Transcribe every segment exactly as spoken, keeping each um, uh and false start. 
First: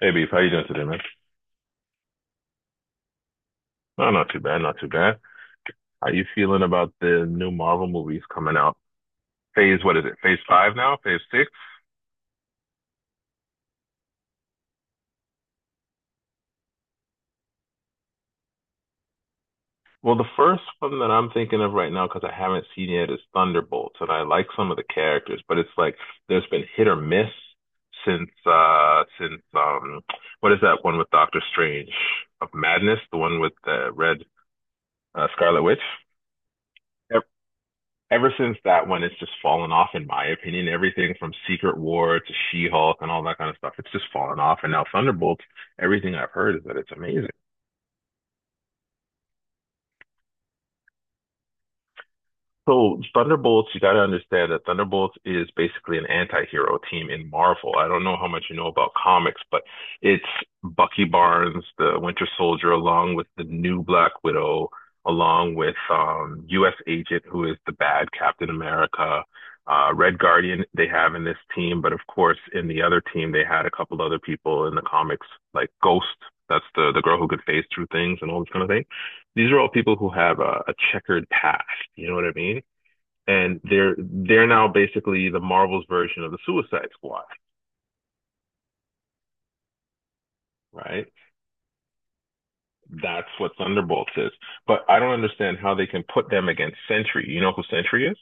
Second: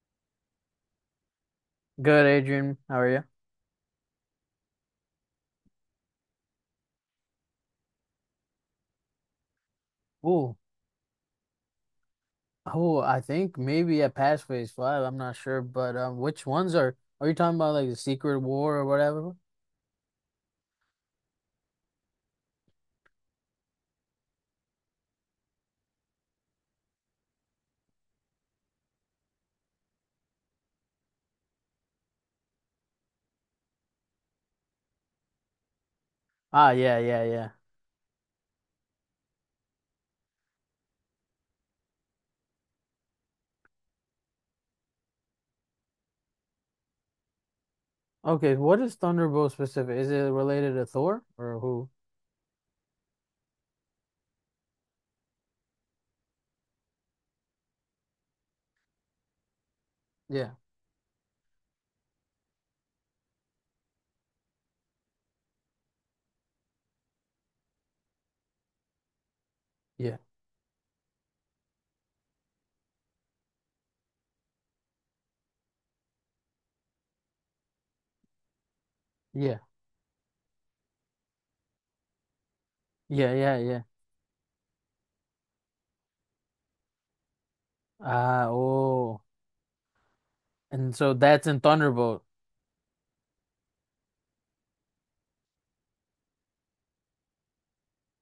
Hey, Beef, how you doing today, man? Good, Adrian. How are you? No, not too bad, not too bad. How you feeling about the new Marvel movies coming out? Phase, what is it? Phase Ooh, five now? Phase six? oh, I think maybe at Pathways Five. I'm not sure, but um, which ones are are you talking about? Like the Secret War or whatever? Well, the first one that I'm thinking of right now, because I haven't seen yet, is Thunderbolts, and I like some of the characters, but it's like there's been hit or miss since uh since um what is that one with Doctor Strange of Madness, the one with the red uh, Scarlet Witch? Ah, yeah, Ev- yeah, yeah. ever since that one, it's just fallen off, in my opinion. Everything from Secret War to She-Hulk and all that kind of stuff, it's just fallen off. And now Thunderbolts, everything I've heard is that it's amazing. Okay, what is Thunderbolt specific? Is it related to Thor or who? So Thunderbolts, you got to understand that Thunderbolts is basically an anti-hero team in Marvel. I don't know how much you know about comics, but it's Yeah, Bucky Barnes, the Winter Soldier, along with the new Black Widow, along with um, U S. Agent, who is the bad Captain America. Uh, yeah, Red Guardian they have in this team, but of course in the other team they had a couple other people in the comics like Ghost. That's the the girl who could phase through things and all this kind of thing. These yeah, are all people who have a, a checkered past. You know what I mean? yeah, yeah, And yeah. they're they're now basically the Marvel's version of the Suicide Squad, Ah, oh, and right? so that's in Thunderbolt. That's what Thunderbolts is. But I don't understand how they can put them against Sentry. You know who Sentry is?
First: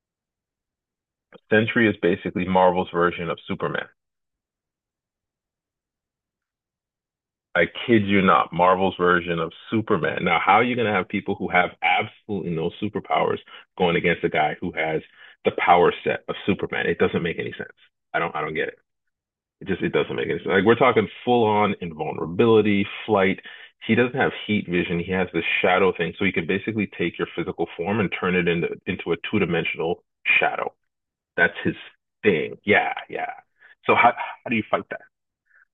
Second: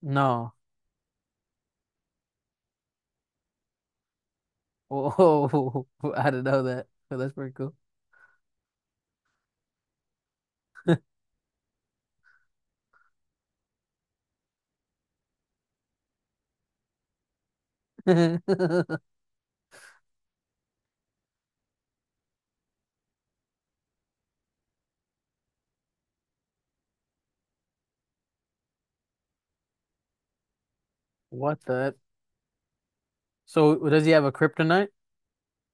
No, Sentry is basically Marvel's version of Superman. oh, I didn't know that. So that's pretty I cool. kid you not, Marvel's version of Superman. Now, how are you going to have people who have absolutely no superpowers going against a guy who has the power set of Superman? It doesn't make any sense. I don't I don't get it. It just it doesn't make any sense. Like we're talking full on invulnerability, flight. He doesn't have heat vision. He has this shadow thing, so he can basically take your physical form and turn it into into a two dimensional shadow. That's What his the? thing. Yeah, yeah. So So does he how have a how do you fight kryptonite? that?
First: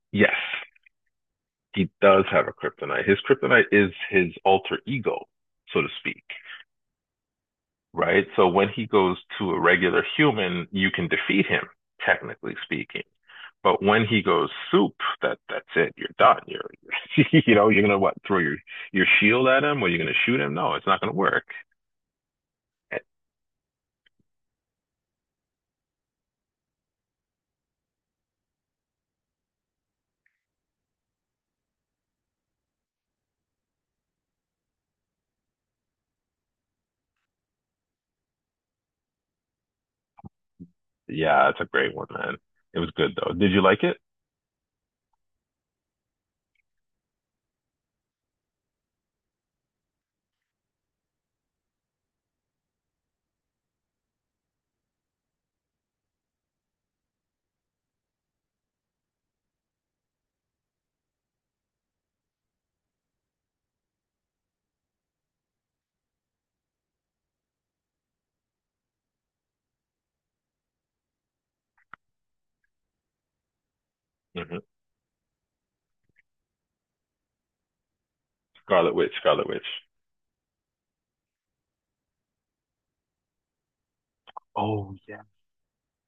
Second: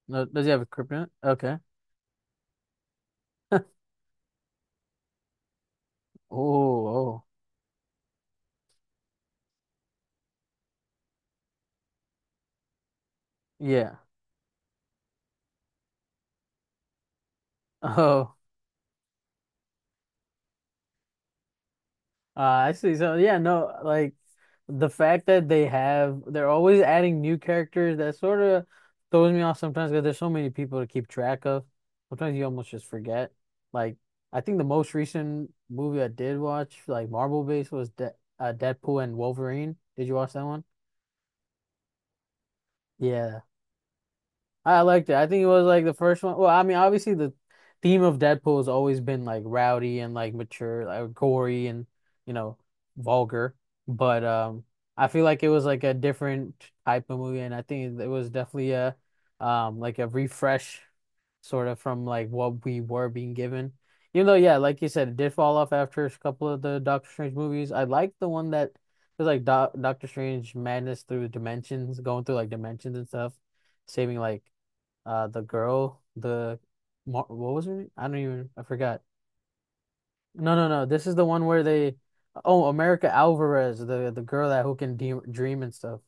No, Yes, does he have a kryptonite? Okay. he does have a kryptonite. His kryptonite is his alter ego, so to speak. Oh, oh, Right? So when he goes to a regular human, you can defeat him, technically speaking. But yeah. when he goes soup, that that's it. You're done. You're, you're you know, you're gonna what, Oh, throw your your shield at him or you're gonna shoot him? No, it's not gonna work. uh, I see. So, yeah, no, like the fact that they have, they're always adding new characters that sort of throws me off sometimes because there's so many people to keep track of. Sometimes you almost just forget. Like, I think the most recent movie I did watch, like Marvel based, was De uh, Deadpool and Wolverine. Did you watch that one? Yeah, it's a great one, man. It was good though. Yeah, Did you like it? I liked it. I think it was like the first one. Well, I mean, obviously the theme of Deadpool has always been like rowdy and like mature, like gory and you know, vulgar. But um, I feel like it was like a different type of movie, and I think it was definitely a um like a refresh sort of from like what we were being given. Even though, yeah, like you said, it did fall off after a couple of the Doctor Strange movies. I liked the one that was like Do Doctor Strange Madness through dimensions, going through like dimensions and stuff saving like Hmm. uh the girl, the Mar what was her? I don't even I Scarlet forgot. Witch, Scarlet Witch. No, no, no. This is the one where they oh, America Alvarez, the the girl that who Oh can de yeah. dream and stuff.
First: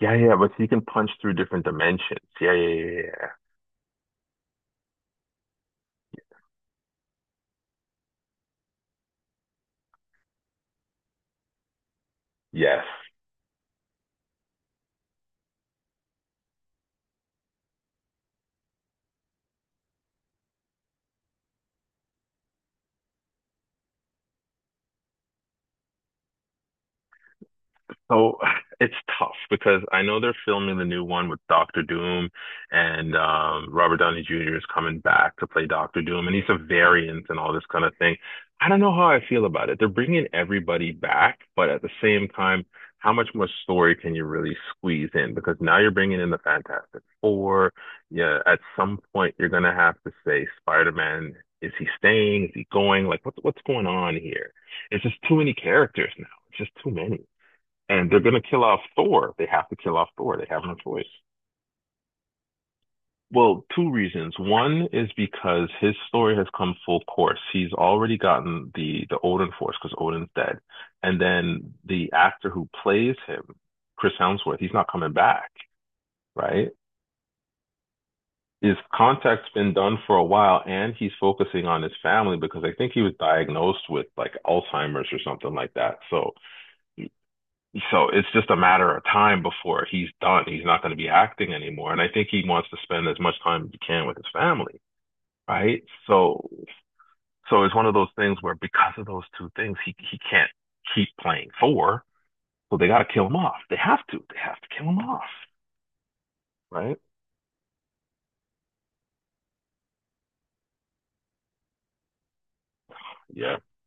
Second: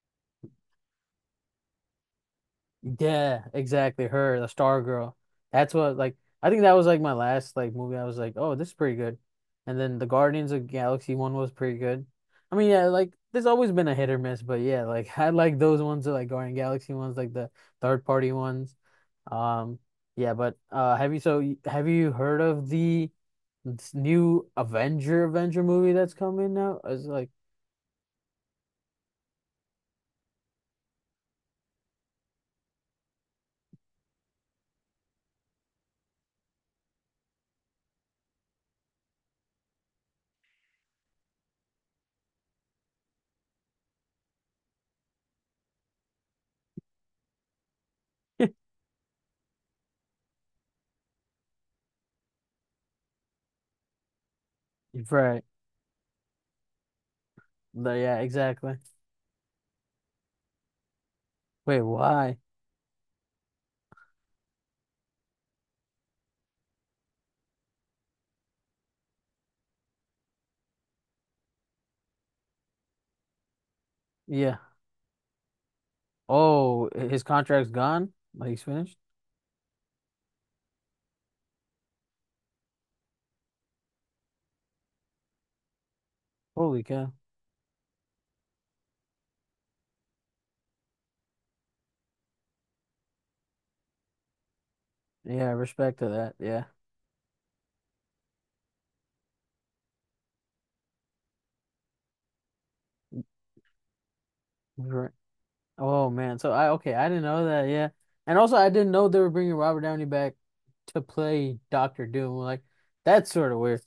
Yeah, yeah, but he can punch through different dimensions. Yeah, yeah, yeah, yeah. Yeah, exactly. Her, the Star Girl. That's what like I think that was like my last like movie. I was like, oh, this is pretty good. And then the Guardians of Galaxy one was pretty good. I mean, Yes. yeah, like there's always been a hit or miss, but yeah, like I like those ones, the, like Guardian Galaxy ones, like the third party ones. Um, yeah, but uh, have you so y- have you heard of the this new Avenger Avenger movie that's coming out? It's like, So it's tough because I know they're filming the new one with Doctor Doom, and um, Robert Downey Junior is coming back to play Doctor Doom, and he's a variant and all this kind of thing. I don't know how I feel about it. They're bringing everybody back, but at the same time, how much more story can you really squeeze in? Because now you're bringing in the Fantastic Four. Yeah, at some point you're gonna have to say Spider-Man. Is he staying? Is he going? Like, what, what's going on here? It's just too right, many characters now. It's just too many, The- and yeah, they're going to kill exactly. off Thor. They have to kill off Thor. They have no choice. Wait, why? Well, two reasons. One is because his story has come full course. He's already gotten the the Odin force because Odin's dead, and then the actor who plays him, Chris Yeah. Hemsworth, he's not coming back, right? Oh, his contract's gone? Like he's His finished? contact's been done for a while, and he's focusing on his family because I think he was diagnosed with like Alzheimer's or something like that. So Holy cow. so it's just a matter of time before he's done. He's not going to be acting anymore, and I think he wants to spend as much time as he can with his family, Yeah, right? respect to that. So, Yeah. so it's one of those things where because of those two things, he he can't keep playing four, so they got to kill him off. They have to. They have to kill him Right. off, Oh man. So I okay, right? I didn't know that. Yeah. And also I didn't know they were bringing Robert Downey back to play Doctor Doom. Like that's sort Yeah. of weird.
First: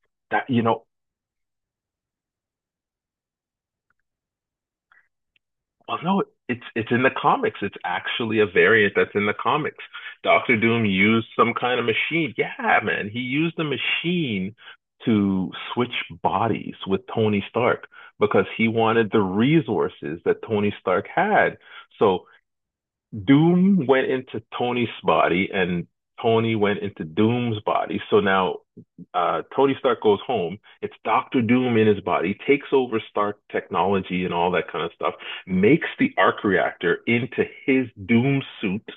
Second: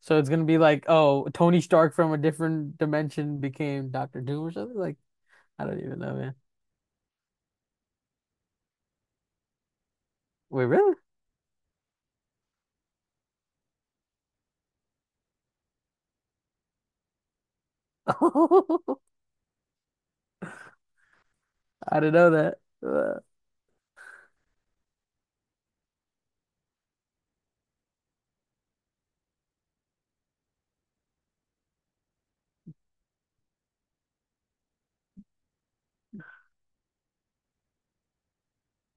So it's gonna That be you know, like, oh, Tony Stark from a different dimension became Doctor Doom or something? Like, I don't well, even know, no, man. it's it's in the comics. It's actually a variant that's in the comics. Doctor Wait, Doom really? used some kind of machine. Yeah, man, he used a machine to switch bodies with Tony Stark I because he wanted the resources that Tony Stark had. didn't So know that. Uh, Doom went into Tony's body and Tony went into Doom's body. So now uh, Tony Stark goes home. It's Doctor Doom in his body, takes over Stark technology and all that kind of stuff, makes the arc reactor into his Doom suit.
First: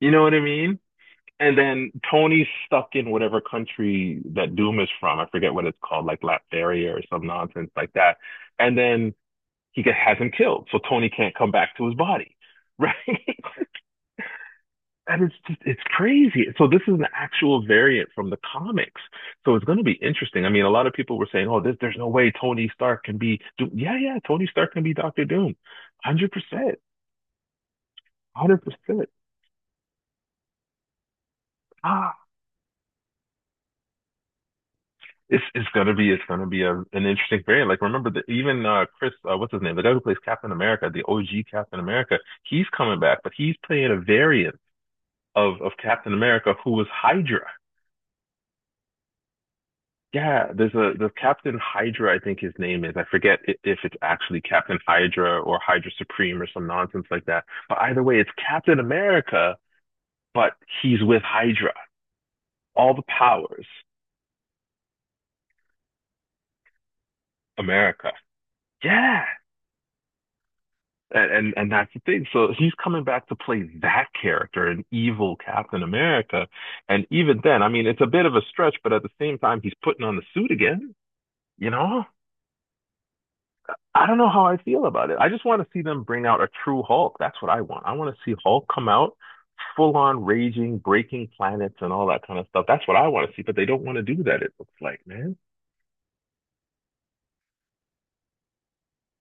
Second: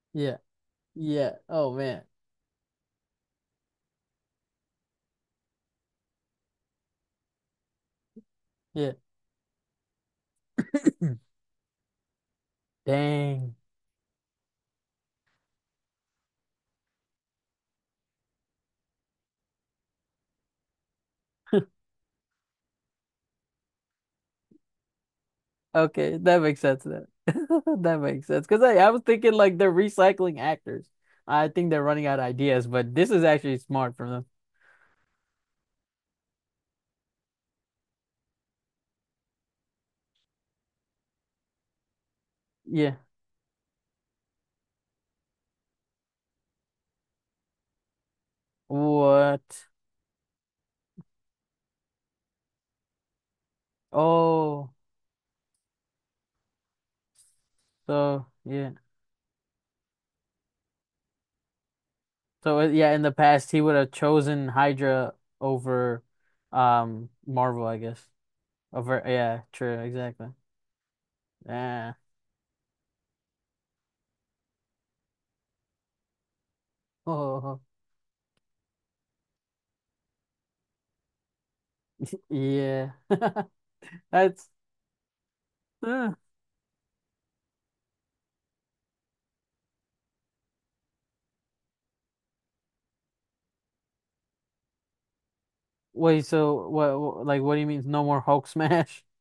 You know what yeah. I mean? Yeah. And Oh then man. Tony's stuck in whatever country that Doom is from. I forget what it's called, like Latveria or some nonsense like that. And Yeah. then he get, has him killed. So Tony can't come back to his body, right? Dang. And it's just, it's crazy. So this is an actual variant from the comics. So it's going to be interesting. I mean, a lot of people were saying, "Oh, this, there's no way Tony Stark can be Doom." Yeah, yeah, Tony Stark can be Doctor Doom, one Okay, hundred that makes percent, sense then. That makes one sense. hundred Because I, I was percent. thinking like they're recycling actors. I think they're running Ah, out of ideas, but this is actually smart from them. it's it's going to be it's going to be a, an interesting variant. Like remember that even uh, Chris, uh, what's his name, the guy who plays Captain America, the O G Captain America, he's Yeah. coming back, but he's playing a variant of of Captain America who was Hydra. What? Yeah, there's a the Captain Hydra, I think his name is. I forget i- if it's actually Oh, Captain Hydra or Hydra Supreme or some nonsense like that. But either way, so it's yeah. Captain America, but he's with Hydra. So uh, yeah, All the in the past he powers, would have chosen Hydra over um Marvel, I guess. America. Over Yeah. yeah, true, exactly. And, and and that's Yeah. the thing. So he's coming back to play that character, an evil Captain America. And even Oh, then, I mean, it's a bit of a stretch, but at the same time, he's putting on the suit again, you know? yeah. I don't know how That's I feel about it. I just want to see them uh, bring out a true Hulk. That's what I want. I want to see Hulk come out full on raging, breaking planets and all that kind of stuff. That's what I want to see, but they don't want to do that, it looks like, man. wait, so what, what like what do you mean no more Hulk smash?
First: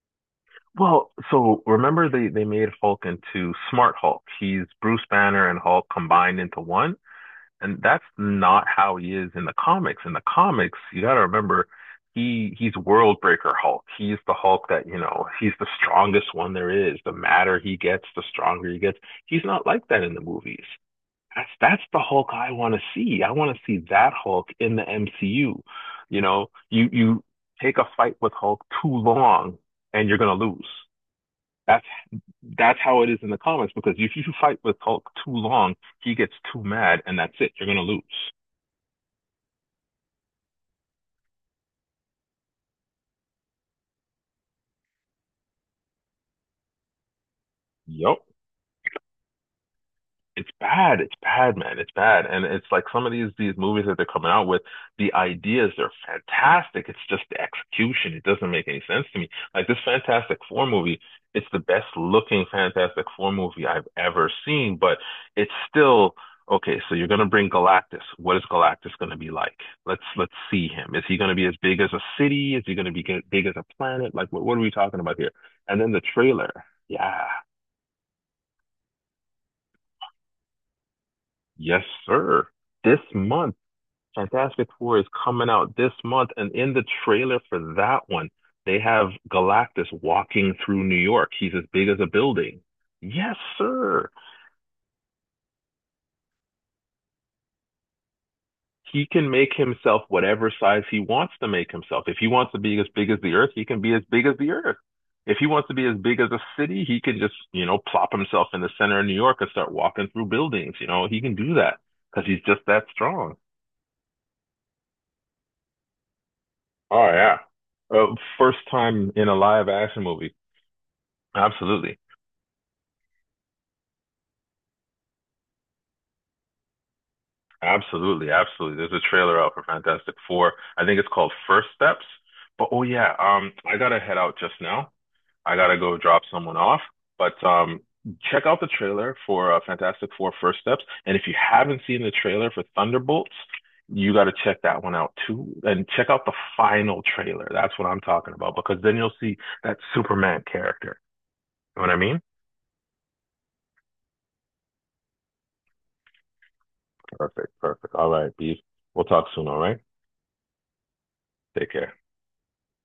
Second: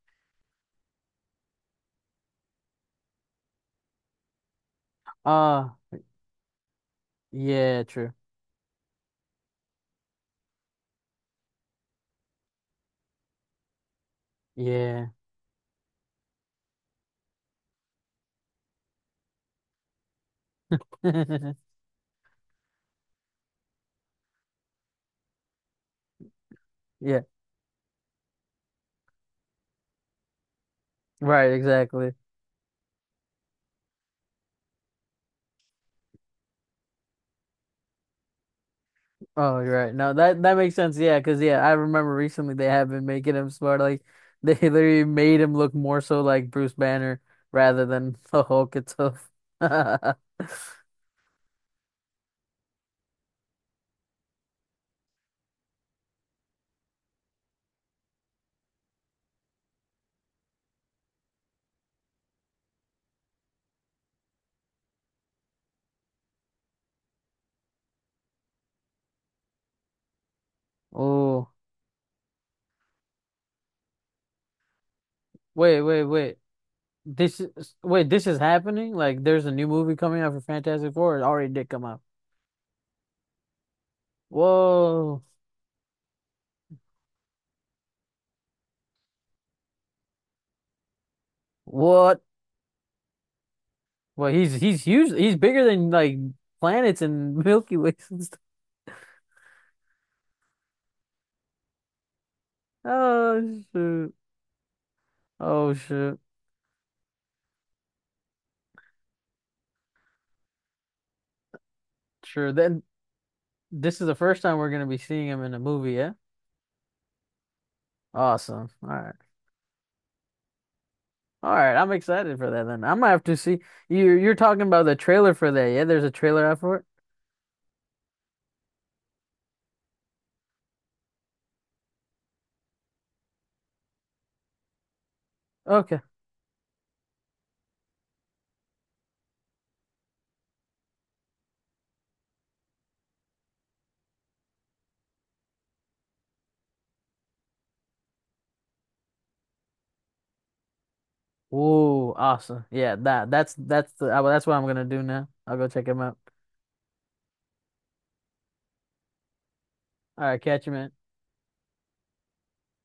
Well, so remember they, they made Hulk into Smart Hulk. He's Bruce Banner and Uh Hulk combined into one. And yeah, that's true. not how he is in the comics. In the comics, you got to remember, he he's Worldbreaker Hulk. He's the Hulk that you Yeah. know. He's the strongest one there is. The madder he gets, the stronger he gets. He's not like that in the movies. That's that's the Hulk I want to see. I want to see that Hulk in the M C U. You know, you Yeah. you take a fight with Hulk too long and you're gonna lose. Right, That's exactly. that's how it is in the comics because if you fight with Hulk too long, he gets too mad and that's it. You're gonna lose. Oh, you're right. No, that that makes sense. Yeah, 'cause yeah, I remember recently they have been making him smart. Like they literally made him look more so like Bruce Banner rather than Yep. the Hulk itself. It's bad. It's bad, man. It's bad. And it's like some of these these movies that they're coming out with, the ideas are fantastic. It's just the execution. It doesn't make any sense to me. Like this Fantastic Four movie, it's the best looking Fantastic Four movie I've ever seen, but it's still okay, so you're gonna bring Galactus. What is Galactus gonna be like? Let's let's see him. Is he gonna be Oh, as big as a city? Is he gonna be g- big as a planet? Like what, what are we talking about here? And wait, then the wait, wait. trailer. Yeah. This is wait, this is happening? Like there's a new movie coming out for Fantastic Four. It already did Yes, come out. sir. This month Fantastic Four is Whoa. coming out this month, and in the trailer for that one, they have Galactus walking through New York. He's as big as a What? building. Yes, sir. Well, he's he's huge. He's bigger than like planets and Milky Ways and stuff. He can make himself whatever size he wants to make himself. If he wants to be as big as the Earth, Oh, he can be as shoot. big as the Earth. If he wants to Oh, be as sure. big as a city, he can just, you know, plop himself in the center of New York and start walking through buildings. You know, he can do that because he's Sure. just Then that strong. this is the first time we're gonna be seeing him in a movie, yeah? Oh, yeah. Uh, first Awesome. All time right. in a live action movie. All right. I'm Absolutely. excited for that then. I'm gonna have to see you you're talking about the trailer for that, yeah? There's a trailer out for it? Absolutely, absolutely. There's a trailer out for Fantastic Four. I think it's called First Steps. But oh yeah, um, I gotta head out just now. I gotta go Okay. drop someone off. But um, check out the trailer for uh, Fantastic Four First Steps. And if you haven't seen the trailer for Thunderbolts, you gotta check that one out too. And check out the final trailer. That's what I'm talking about because then you'll see that Superman character. You know what I Whoa, mean? awesome. Yeah, that that's that's the I, well, that's what I'm gonna do now. I'll go check him out. Perfect, perfect. All right, Beef. We'll talk soon, all right? All right, catch you, man. Take care.